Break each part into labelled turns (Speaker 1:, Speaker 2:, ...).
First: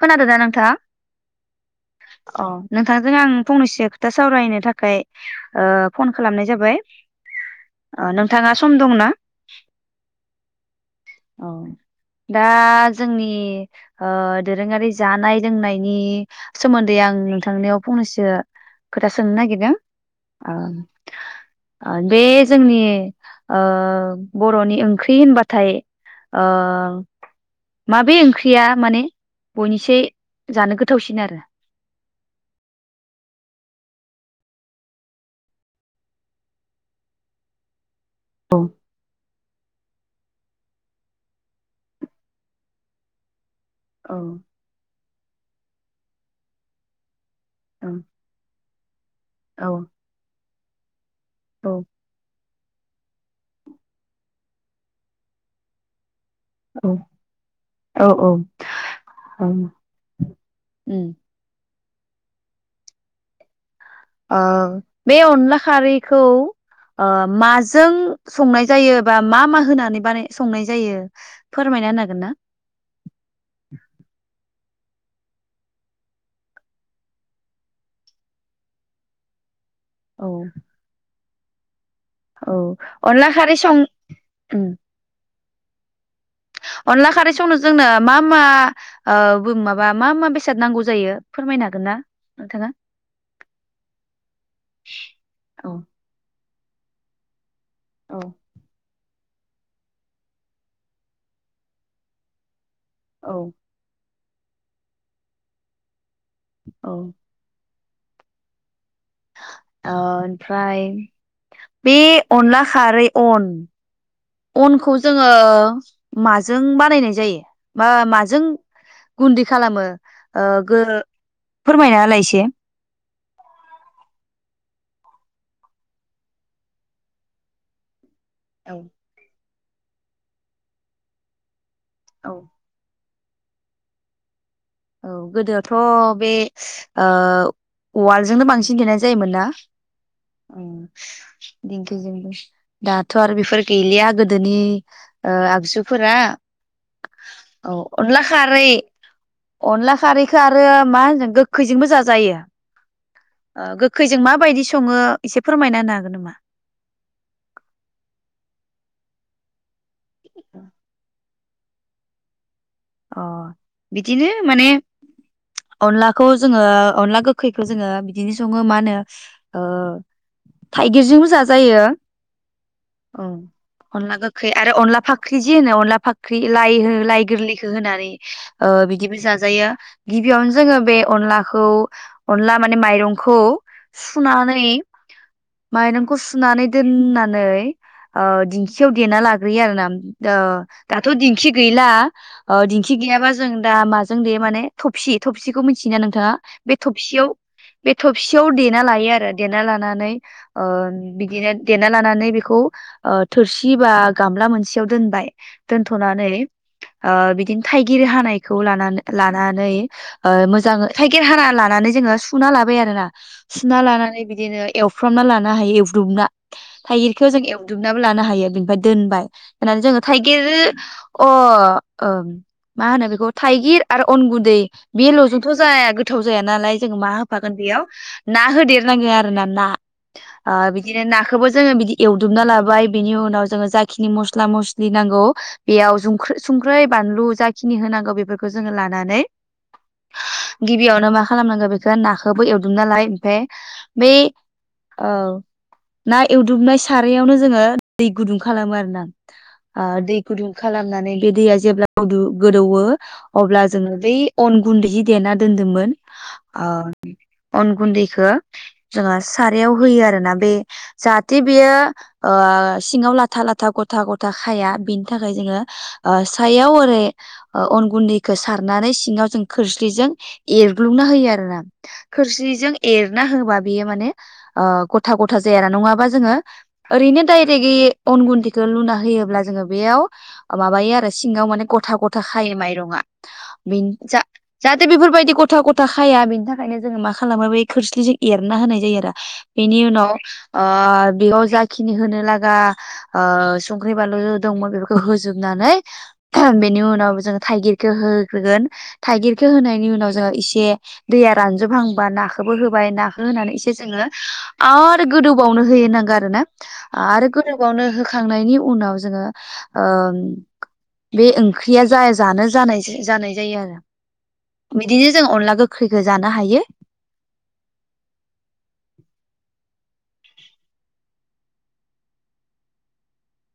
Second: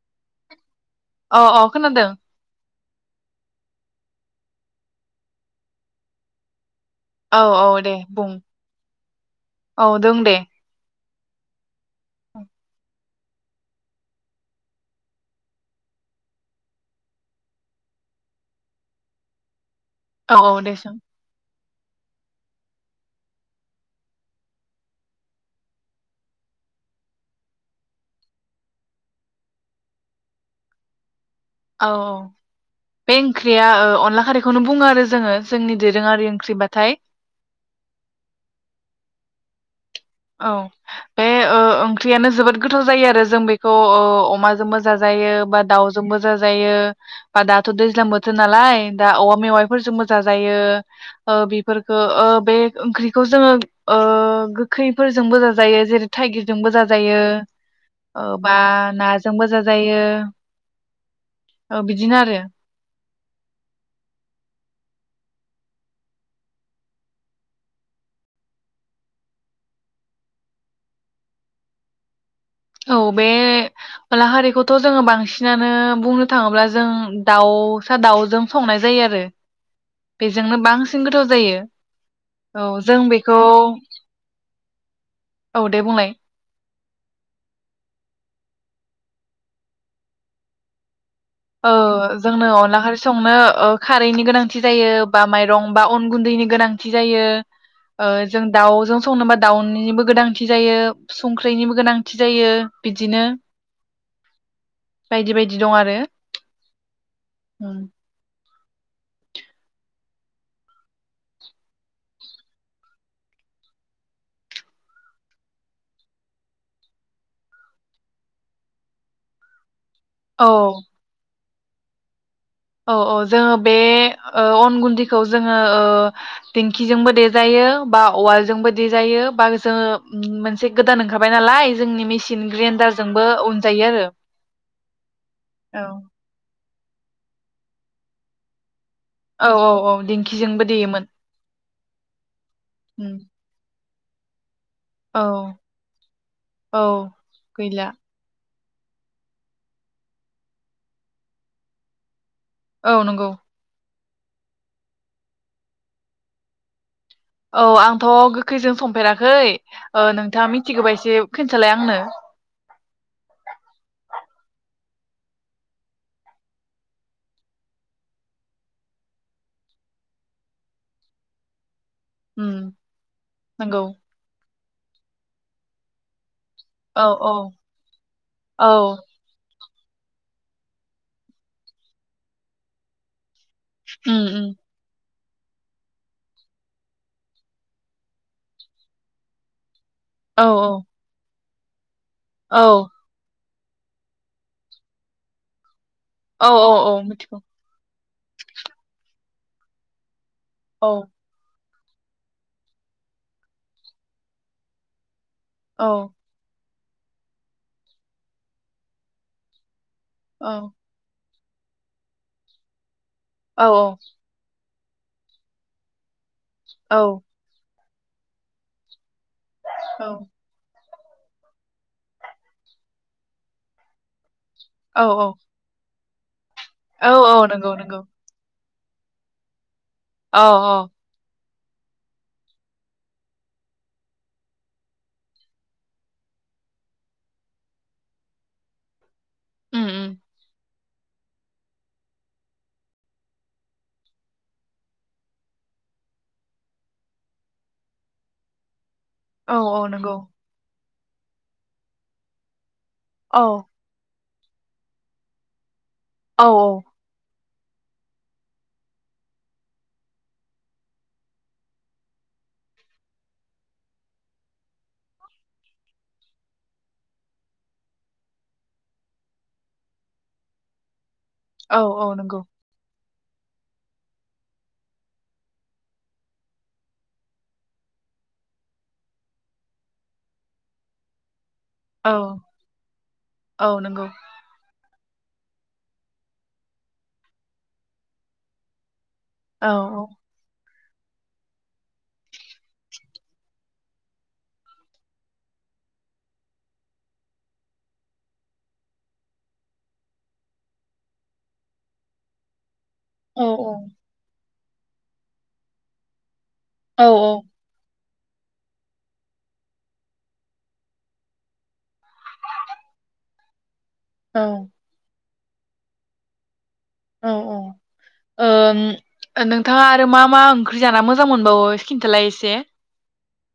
Speaker 1: खोनादो ना नोंथां
Speaker 2: औ औ खोनादों
Speaker 1: अ नोंथांजों आं फंनैसो खोथा सावरायनो थाखाय ओ फन खालामनाय जाबाय
Speaker 2: औ औ दे
Speaker 1: ओ
Speaker 2: बुं
Speaker 1: नोंथाङा सम दंना
Speaker 2: औ दं दे
Speaker 1: औ दा जोंनि ओ दोरोङारि जानाय लोंनायनि सोमोन्दै आं नोंथांनियाव फंनैसो खोथा सोंनो नागिरदों
Speaker 2: औ
Speaker 1: ओ
Speaker 2: औ दे सों
Speaker 1: ओ बे जोंनि ओ बर'नि ओंख्रि होनबाथाय ओ माबे ओंख्रि ख्रिया माने बयनिसाय जानो गोथावसिन आरो
Speaker 2: औ औ बे ओंख्रिया ओ अनला खारैखौनो बुङो आरो जोङो जोंनि दोरोङारि ओंख्रिबाथाय
Speaker 1: औ
Speaker 2: औ बे ओ ओंख्रियानो जोबोद गोथाव जायो आरो जों बे ओ औ अमाजों जाज जायो बा दाउजोंबो जाजायो बा दाथ'
Speaker 1: औ
Speaker 2: दैज्लां बोथोर नालाय दा औवा
Speaker 1: औ
Speaker 2: मेवाइफोरजोंबो जाजायो [inaudible] ओ
Speaker 1: औ
Speaker 2: बिफोरखो ओ बे ओंख्रिखौ जोङो ओ खैफोरजोंबो जा जायो जेरै थाइगिरजोंबो
Speaker 1: औ
Speaker 2: जाजायो ओ
Speaker 1: औ
Speaker 2: बा नाजोंबो
Speaker 1: औ
Speaker 2: जाजायो।
Speaker 1: उम
Speaker 2: औ बिदिनो आरो
Speaker 1: ओ बे अनला खारैखौ ओ माजों संनाय जायो बा मा मा होनानै बानाय संनाय जायो फोरमायना होन हागोन ना?
Speaker 2: औ बे लाहारिखौ थ' जोङो बांसिनानो बुंनो थाङोब्ला जों दाउसा दाउजों संनाय जायो आरो। बेजोंनो बांसिन गोथाव जायो।
Speaker 1: औ
Speaker 2: जों
Speaker 1: अनला
Speaker 2: बेखौ
Speaker 1: खारै सं उम
Speaker 2: औ दे बुंलाय
Speaker 1: अनला खारै संनो जोंनो मा मा ओ माबा मा मा बेसाद नांगौ जायो फोरमायनो
Speaker 2: ओ
Speaker 1: हागोन ना
Speaker 2: जोंनो
Speaker 1: नोंथाङा?
Speaker 2: अनला खारै संनो ओ खारैनि गोनांथि जायो बा माइरं
Speaker 1: औ
Speaker 2: बा अन गुन्दैनि गोनांथि जायो ओ
Speaker 1: औ
Speaker 2: जों दाउ जों संनोबा दाउनिबो गोनांथि जायो संख्रैनिबो गोनांथि जायो। बिदिनो
Speaker 1: औ
Speaker 2: बायदि बायदि दं आरो
Speaker 1: औ
Speaker 2: उम
Speaker 1: ओ ओनफ्राय बे अनला खारै अन अनखौ जोङो माजों बानायनाय जायो बा माजों गुन्दै खालामो ओ
Speaker 2: औ
Speaker 1: गो फोरमायना होलाय एसे
Speaker 2: औ औ जोङो बे ओ अन गुन्दिखौ जोङो ओ दिंखिजोंबो देजायो बा। औवा जोंबो
Speaker 1: औ
Speaker 2: दिजायो बा। जोङो मोनसे गोदान ओंखारबाय नालाय जोंनि
Speaker 1: औ
Speaker 2: मिसिन ग्रेनदार जोंबो उनजायो आरो
Speaker 1: औ गोदोथ' बे ओ उवाल जोंनो बांसिन देनाय जायोमोन ना
Speaker 2: औ औ औ
Speaker 1: ओ
Speaker 2: दिंखिजोंबो देयोमोन
Speaker 1: दिंखिजोंबो
Speaker 2: उम
Speaker 1: दाथ' आरो बेफोर गैलिया गोदोनि
Speaker 2: औ
Speaker 1: ओ आगजुफोरा
Speaker 2: औ
Speaker 1: औ
Speaker 2: गैला
Speaker 1: अनला खारै अनला खारैखो आरो मा होनो गोखैजोंबो जाजायो।
Speaker 2: औ नंगौ
Speaker 1: खैजों माबायदि सङो एसे फोरमायना होनो हागोन नामा
Speaker 2: औ आंथ' गोखैजों संफेराखै ओ नोंथाङा मिथिगोबा एसे खोनथालाय आंनो
Speaker 1: अ बिदिनो माने अनलाखौ जोङो अनला गोखैखौ जोङो बिदिनो सङो मा होनो ओ थाइगिरजोंबो जाजायो।
Speaker 2: ओम
Speaker 1: औ
Speaker 2: नंगौ।
Speaker 1: अनला गोखै आरो अनला फाखख्रि जि होनो अनला फाख लाइ हो
Speaker 2: औ
Speaker 1: लाइ
Speaker 2: औ
Speaker 1: गोरलै खो होनानै
Speaker 2: औ
Speaker 1: ओ बिदिबो जाजायो गिबियावनो जोङो बे अनलाखौ अनला माने माइरंखौ
Speaker 2: उम उम
Speaker 1: सुनानै माइरंखौ सुनानै दोननानै ओ दिंखियाव देना लाग्रोयो आरोना अ
Speaker 2: औ
Speaker 1: दाथ' दिंखि गैला औ दिंखि गैयाबा जों दा माजों देयो माने थबसि थबसिखौ मिथि थियोना नोंथाङा
Speaker 2: औ औ
Speaker 1: बे
Speaker 2: औ
Speaker 1: थबसियाव
Speaker 2: मिथिगौ
Speaker 1: बे थबसियाव देना लायो आरो देना लानानै ओ
Speaker 2: औ
Speaker 1: बिदिनो देना लानानै बेखौ ओ थोरसि बा गामला मोनसेयाव दोनबाय
Speaker 2: औ
Speaker 1: दोनथ'नानै ओ बिदिनो थाइगिर हानायखौ लाना-लानानै ओ
Speaker 2: औ
Speaker 1: मोजाङै थाइगिर हारा लानानै जोङो सुना लाबाय आरोना
Speaker 2: औ
Speaker 1: सुना लानानै बिदिनो एवफ्रामना लानो हायो एवब्रुबना
Speaker 2: औ
Speaker 1: थाइगिरखौ जों एव दुबनाबो लानो हायो बेनिफ्राय दोनबाय होनानै जोङो
Speaker 2: औ
Speaker 1: थाइगिर अ ओ मा होनो बेखौ थाइगिर आरो अन गुनदै बेल'
Speaker 2: औ
Speaker 1: जोथ' जाया गो थाव जाया नालाय जों
Speaker 2: औ
Speaker 1: मा
Speaker 2: औ
Speaker 1: होफागोन
Speaker 2: नंगौ
Speaker 1: बेयाव
Speaker 2: नंगौ
Speaker 1: ना होदेर नाङो आरोना ना
Speaker 2: औ
Speaker 1: ओ
Speaker 2: औ
Speaker 1: बिदिनो नाखोबो जोङो बिदि एवदुबना लाबाय बिनि उनाव जोङो जाखिनि मस्ला मस्लि नांगौ बेयाव जुंख्रि सुं बानलु जाखिनि होनांगौ बेफोरखौ जोङो लानानै
Speaker 2: ओम ओम
Speaker 1: गिबियावनो मा खालामनांगौ बेखौ नाखौबो एवदुमना लाबाय ओमफ्राय बै औ ना एवदुमनाय सारायावनो जोङो दै गुदुं खालामो आरोना
Speaker 2: औ औ
Speaker 1: ओ
Speaker 2: नंगौ
Speaker 1: दै गुदुं खालाम नानै बे दैया जेब्ला गुदु गोदौओ
Speaker 2: औ
Speaker 1: अब्ला जोङो बै अन गुन्दै जे देना दोन्दोंमोन औ अन गुन्दैखो जोङो सारायाव होयो आरोना बे जाहाथे बेयो ओ सिङाव लाथा लाथा ग'था ग'था खाया बेनि थाखाय जोङो ओ हाथायाव ओरै अन गुन्दैखौ सारनानै सिङाव जों खोरस्लिजों एरग्लुंना होयो आरो
Speaker 2: औ औ नंगौ
Speaker 1: खोरस्लिजों एर ना होबा बेयो माने ओ गथा गथा जाया ना नङाबा जोङो ओरैनो डायरेकयै अन गुन्दखौ लुना होयोब्ला जों बेयाव माबायो आरो। सिङाव माने गथा
Speaker 2: औ
Speaker 1: गथा खायो माइरंआ
Speaker 2: औ
Speaker 1: बेनि
Speaker 2: नंगौ
Speaker 1: जा जा बेफोरबायदि गथा गथा खाया बेनि थाखायनो जोङो मा खालामो बे खोरस्लिजों एरना होनाय जायो आरो
Speaker 2: औ
Speaker 1: बेनि उनाव ओ बेयाव जाखिनि होनो लागा ओ संख्रि बानलु दंमोन बेफोरखौ होजोबनानै बेनि उनाव जों थाइगिरखौ होग्रोगोन थाइगिरखौ होनायनि उनाव जोङो इसे दैया रानजोबहांबा नाखौबो होबा बाय नाखौ
Speaker 2: औ
Speaker 1: होनानै एसे जोङो आरो गोदौबावनो हैयो नांगौ आरो ना
Speaker 2: औ
Speaker 1: आरो गोदौबावनो हो खांनायनि उनाव जोङो ओ बे ओंख्रिया जाय जानो जानाय जानाय जायो आरो।
Speaker 2: औ
Speaker 1: बिदिनो जों अनला गोखैखौ जानो हायो
Speaker 2: औ औ ओ नोंथाङा आरो मा मा ओंख्रि जाना मोजां मोनबावो खिनथालाय एसे।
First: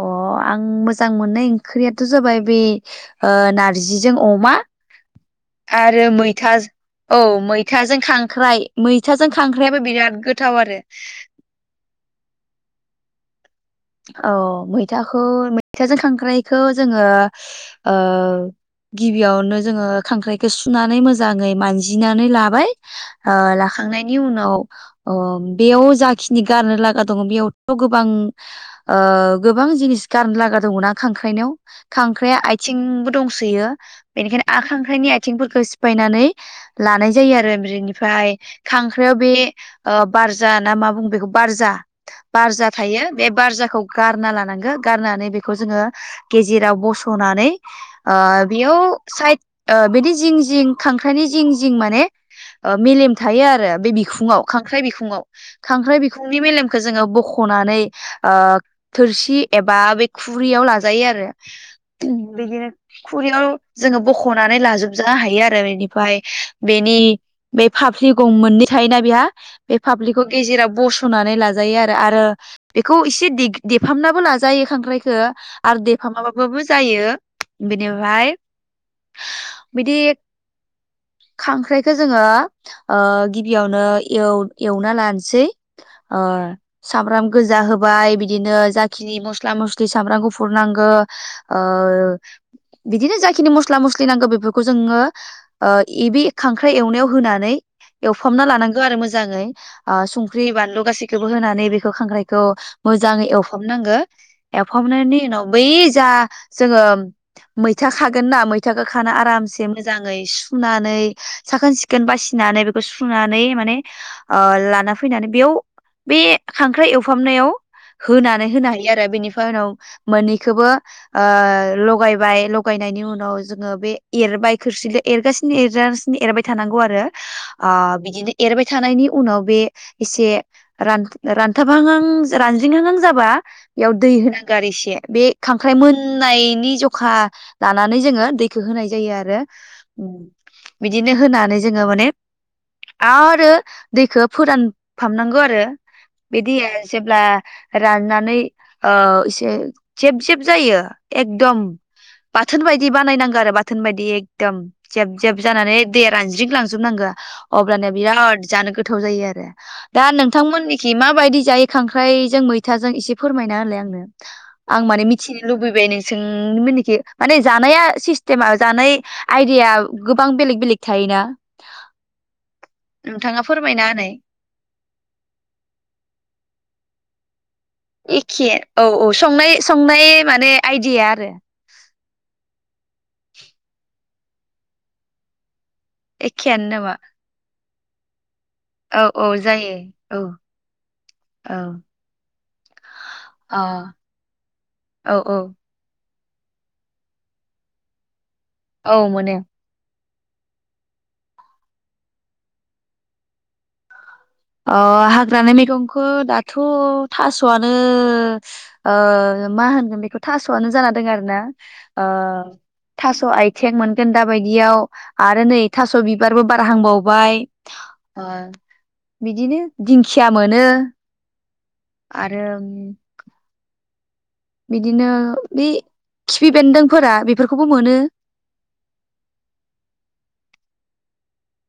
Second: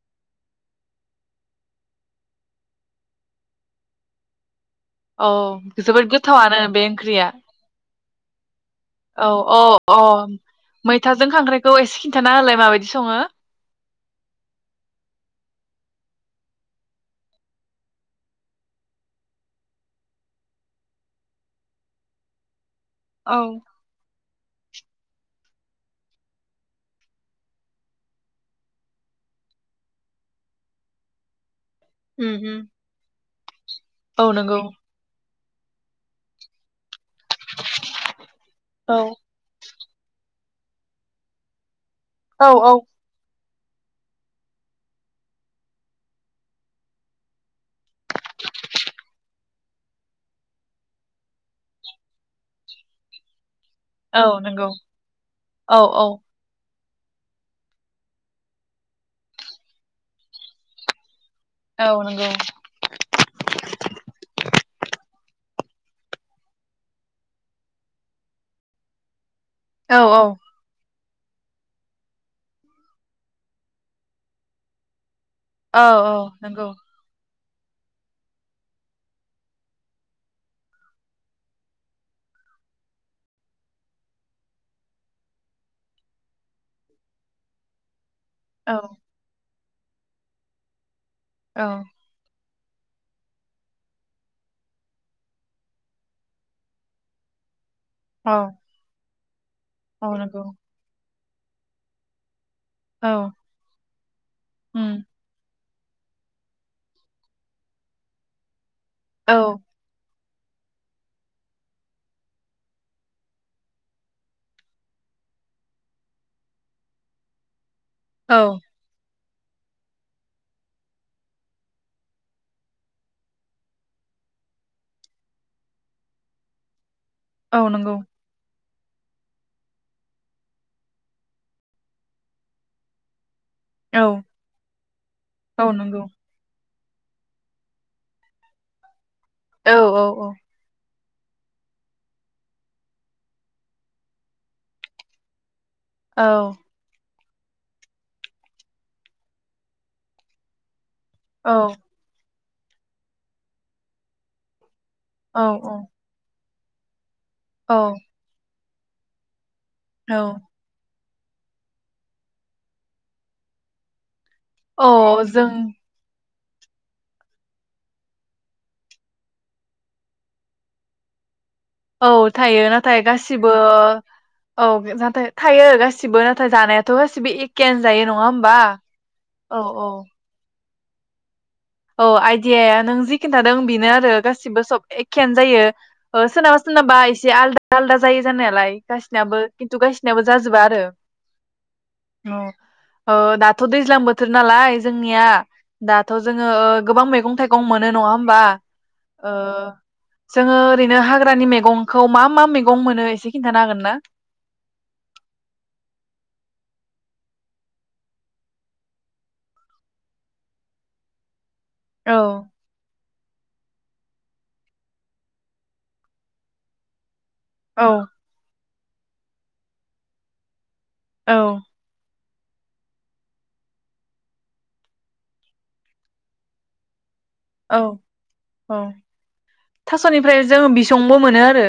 Speaker 1: अ आं मोजां मोननाय ओंख्रियाथ' जाबाय बे ओ नारजिजों अमा
Speaker 2: औ
Speaker 1: आरो
Speaker 2: जोबोद
Speaker 1: मैथा
Speaker 2: गोथावानो बे
Speaker 1: औ
Speaker 2: ओंख्रिया
Speaker 1: मैथाजों खां ख्राइ
Speaker 2: औ अ अ मैथाजों खांख्राइखौ एसे खिन्थाना होलाय माबायदि सङो
Speaker 1: औ मैथाखौ मैथाजों खांख्राइखौ जोङो ओ गिबियावनो जोङो खांख्राइखौ सुनानै मोजाङै मानजिनानै लाबाय ओ
Speaker 2: औ
Speaker 1: लाखांनाय नि उनाव ओ बेयाव जाखिनि गारनो लागा दङ बेयावथ' गोबां ओ गोबां जिनिस गारनो लागा दङ'ना खांख्राइनाव
Speaker 2: उम
Speaker 1: खांख्राइआ
Speaker 2: उम
Speaker 1: आथिंबो दं ओमफ्रायो
Speaker 2: औ
Speaker 1: बेनिखायनो आ
Speaker 2: नंगौ
Speaker 1: खांख्राइनि आ थिंफोरखौ सिफायनानै लानाय जायो आरो बेनिफ्राय
Speaker 2: औ
Speaker 1: खांख्राइ आव बे ओ बार जा ना मा बुङो बेखौ बारजा
Speaker 2: औ
Speaker 1: बारजा
Speaker 2: औ
Speaker 1: थायो बारजाखौ गारना लानांगो गारनानै बेखौ जोङो गेजेराव बस'नानै ओ बेयाव साइद ओ बेनि जिं जिं खांख्राइनि जिं जिं माने ओ मेलेम थायो आरो बे
Speaker 2: औ
Speaker 1: बिखुङाव
Speaker 2: नंगौ
Speaker 1: खांख्राइ बिखुङाव
Speaker 2: औ
Speaker 1: खांख्राइ
Speaker 2: औ
Speaker 1: बिखुंनि मेलेम खौ जोङो बख'नानै ओ थोरसि एबा बे खुरियाव लाजायो आरो
Speaker 2: औ नंगौ
Speaker 1: बिदिनो खुरैयाव जोङो बख'नानै लाजोब जा हायो आरो बेनिफ्राय बेनि बे फाफ्लि गं मोननै थायोना बेहा बे
Speaker 2: औ
Speaker 1: फाब्लिकखौ
Speaker 2: औ
Speaker 1: गेजेराव बस' नानै लाजायो आरो आरो बेखौ इसेदे देफामनाबो लाजायो खांख्राइखो आरो
Speaker 2: औ
Speaker 1: देफा
Speaker 2: औ
Speaker 1: माबाबाबो
Speaker 2: नंगौ
Speaker 1: जायो बेनिफ्राय बिदि खांख्राइखौ जोङो ओ गिबियावनो एव एवना लानसैओ सामब्राम गोजा होबाय बिद बिदिनो
Speaker 2: औ
Speaker 1: जाखिनि मस्ला मस सामब्राम गुफुर नांगो
Speaker 2: औ
Speaker 1: आ-ओ बिदिनो जाखिनि मस्ला मस्लि नांगौ बेफोरखौ जोङो ओ एबे खांख्राइ एवनायाव होनानै
Speaker 2: औ
Speaker 1: एवफामना लानांगौ आरो मोजां मोजाङै ओ
Speaker 2: औ नंगौ
Speaker 1: सुंंख्रि बानलु गासै खोबो होनानै बेखौ खांख्राइ खौ
Speaker 2: औ
Speaker 1: मोजाङै एवफामनांगो
Speaker 2: उम
Speaker 1: एवफबनायनि उनाव बै जा जोङो मैथा खागोन ना मै थाखो खाना
Speaker 2: औ
Speaker 1: आरामसे मोजाङै सु सुनानै साखोन सिखोन बासिनानै बेखौ सुनानै माने ओ लाना फैनानै बेयाव बे खांख्राइ एव फामनायाव
Speaker 2: औ
Speaker 1: होनानै होनो हायो आरो बिनि फाय उनाव मोननैखोबो ओ लगायबाय लगायनायनि उनाव जोङो बे एरबाय खोरसिदो एरगासिनो एरजागासिनो एरबाय थानांगौ आरो।
Speaker 2: औ
Speaker 1: आ
Speaker 2: नंगौ
Speaker 1: बिदिनो एरबाय थानायनि उनाव बे एसे रान रानथाब हां हां रानज्रिं हां हां जाबा बेयाव
Speaker 2: औ
Speaker 1: दै होनांगो आर इसे बे
Speaker 2: औ
Speaker 1: खांख्राइ
Speaker 2: नंगौ
Speaker 1: मोननायनि जग खा लानानै जोङो दैखौ होनाय जायो आरो। आरो
Speaker 2: औ
Speaker 1: उम
Speaker 2: औ
Speaker 1: बिदिनो होनानै जोङो माने आरो दैखो फोरानफामनांगौ आरो। बिदि ओ जेब्ला राननानै ओ एसे जेब जेब जायो।
Speaker 2: औ
Speaker 1: एकदम बाथोन बायदि बानायनांगो आरो बाथोन बायदि एकदम। जेब जेब
Speaker 2: औ
Speaker 1: जानानै
Speaker 2: औ
Speaker 1: दैया रानज्रिं लां जोबनांगोआ अब्लाना
Speaker 2: औ
Speaker 1: बिराद जानो गोथाव जायो आरो दा
Speaker 2: औ
Speaker 1: नोंथांमोननि माबायदि जायो खांख्राइजों मैथाजों एसे फोरमायना होनलाय आंनो। आं माने मिथिनो
Speaker 2: जों
Speaker 1: लुबैबाय नोंसोर उम मोननिखि माने जानाया सिस्टेमा जानाय आइदाया गोबां बेलेग बेलेग थायोना।
Speaker 2: औ थायो नाथाय
Speaker 1: नोंथाङा
Speaker 2: गासिबो
Speaker 1: फोरमायना होनाय
Speaker 2: औ जाथे थायो गासिबो नाथाय जानायाथ' गासिबो एख
Speaker 1: एखे औ औ संनाय
Speaker 2: औ
Speaker 1: संनाय माने आइडिया आरो
Speaker 2: औ आइदियाया नों जि खिन्थादों बेनो आरो गासिबो सब एखेयानो जायो। ओ सोरनाबा
Speaker 1: एखेयानो नामा
Speaker 2: सोरनाबा इसे आलदा आलदा जायो। जानायालाय
Speaker 1: औ औ
Speaker 2: गासिनाबो
Speaker 1: जायो
Speaker 2: खिन्थु
Speaker 1: औ
Speaker 2: गायसिनाबो जाजोबा आरो
Speaker 1: औ
Speaker 2: ओ
Speaker 1: अ
Speaker 2: दाथ' दैज्लां बोथोर नालाय
Speaker 1: औ
Speaker 2: जोंनिया
Speaker 1: औ
Speaker 2: दा जोङो ओ गोबां मैगं थाइगं मोनो नङा होम बा
Speaker 1: औ
Speaker 2: ओ
Speaker 1: मोनो
Speaker 2: जोङो ओरैनो हाग्रानि मैगंखौ मा मा मैगं मोनो एसे खिन्थानो हागोन ना
Speaker 1: अ हाग्रानि मैगंखौ दाथ' थास'आनो ओ मा होनगोन बेखौ थास'आनो जाना दं आरोना ओ
Speaker 2: औ
Speaker 1: थास' आथिं मोनगोन दाबायदियाव आरो नै थास' बिबारबो बार हांबावबाय
Speaker 2: औ
Speaker 1: आ बिदिनो दिंखिया मोनो।
Speaker 2: औ
Speaker 1: आरो बिदिनो बे खिफि बेन्दोंफोरा बे
Speaker 2: औ औ थास'निफ्राय जों बि संबो मोनो आरो।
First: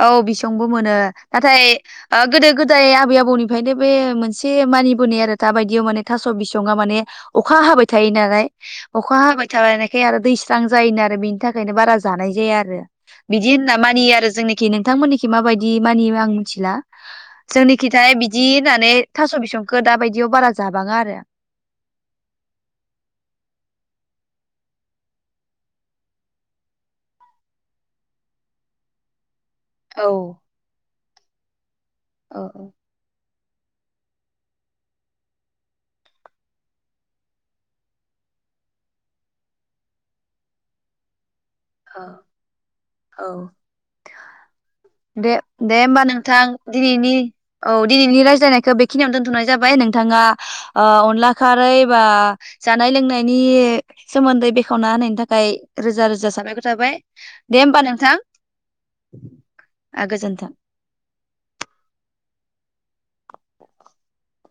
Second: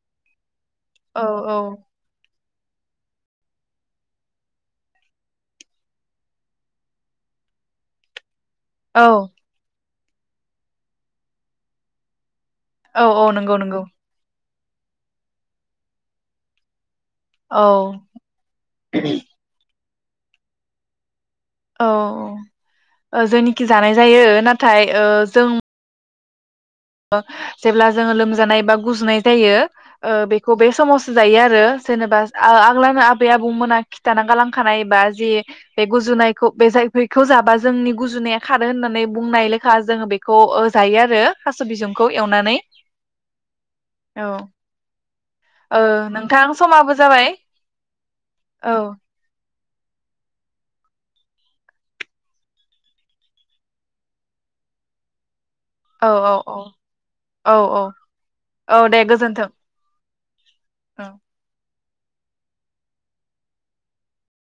Speaker 1: औ बिसंबो मोनो
Speaker 2: औ औ
Speaker 1: नाथाय ओ गोदो गोदाय आबै आबौनिफ्रायनो बे मोनसे मानिबोनाय आरो थाबायदियाव माने थास' बिसङा माने अखा हाबाय थायो नालाय
Speaker 2: औ
Speaker 1: अखा हाबाय थाबाय नाय बे आरो दैस्रां जायोनो आरो बेनि थाखायनो बारा जानाय जाया आरो
Speaker 2: औ औ
Speaker 1: बिदि
Speaker 2: नंगौ
Speaker 1: होनना
Speaker 2: नंगौ
Speaker 1: मानियो आरो अके नोंथांमोननिखि माबायदि मानियो आं मिथिला
Speaker 2: औ
Speaker 1: जोंनि खिथाय बिदि होननानै थास' बिसंखौ दा बायदियाव बारा जाबाङा आरो
Speaker 2: औ औ जोंनिखि जानाय जायो नाथाय ओ जों जेब्ला जोङो लोमजानाय बा गुजुनाय जायो
Speaker 1: औ
Speaker 2: ओ बेखौ बे समाव जायो आरो जेनेबा
Speaker 1: औ
Speaker 2: आ-आगलाना बै आबौमोना खिथानानानै गालांखानाय बा जि बे गुजुनायखौ बे जाय बेखौ जाबा जोंनि गुजुनाया खारो होननानै बुंनाय लेखा जोङो बेखौ ओ जायो आरो थास'
Speaker 1: औ
Speaker 2: बिसंखौ एवनानै
Speaker 1: औ
Speaker 2: औ
Speaker 1: दे दे
Speaker 2: ओ
Speaker 1: होमबा नोंथां
Speaker 2: समाबो
Speaker 1: दिनैनि
Speaker 2: जाबाय
Speaker 1: औ दिनैनि रायज्लायनायखौ
Speaker 2: औ
Speaker 1: बेखिनियावनो दोनथ'नाय जाबाय नोंथाङा ओ अनला खारै बा जानाय लोंनायनि सोमोन्दै बेखेवना होनायनि थाखाय रोजा
Speaker 2: औ
Speaker 1: रोजाबाय
Speaker 2: औ
Speaker 1: साबायखर जाबाय
Speaker 2: औ
Speaker 1: दे होमबा
Speaker 2: औ
Speaker 1: नोंथां
Speaker 2: औ दे गोजोन्थों
Speaker 1: गोजोन्थों
Speaker 2: औ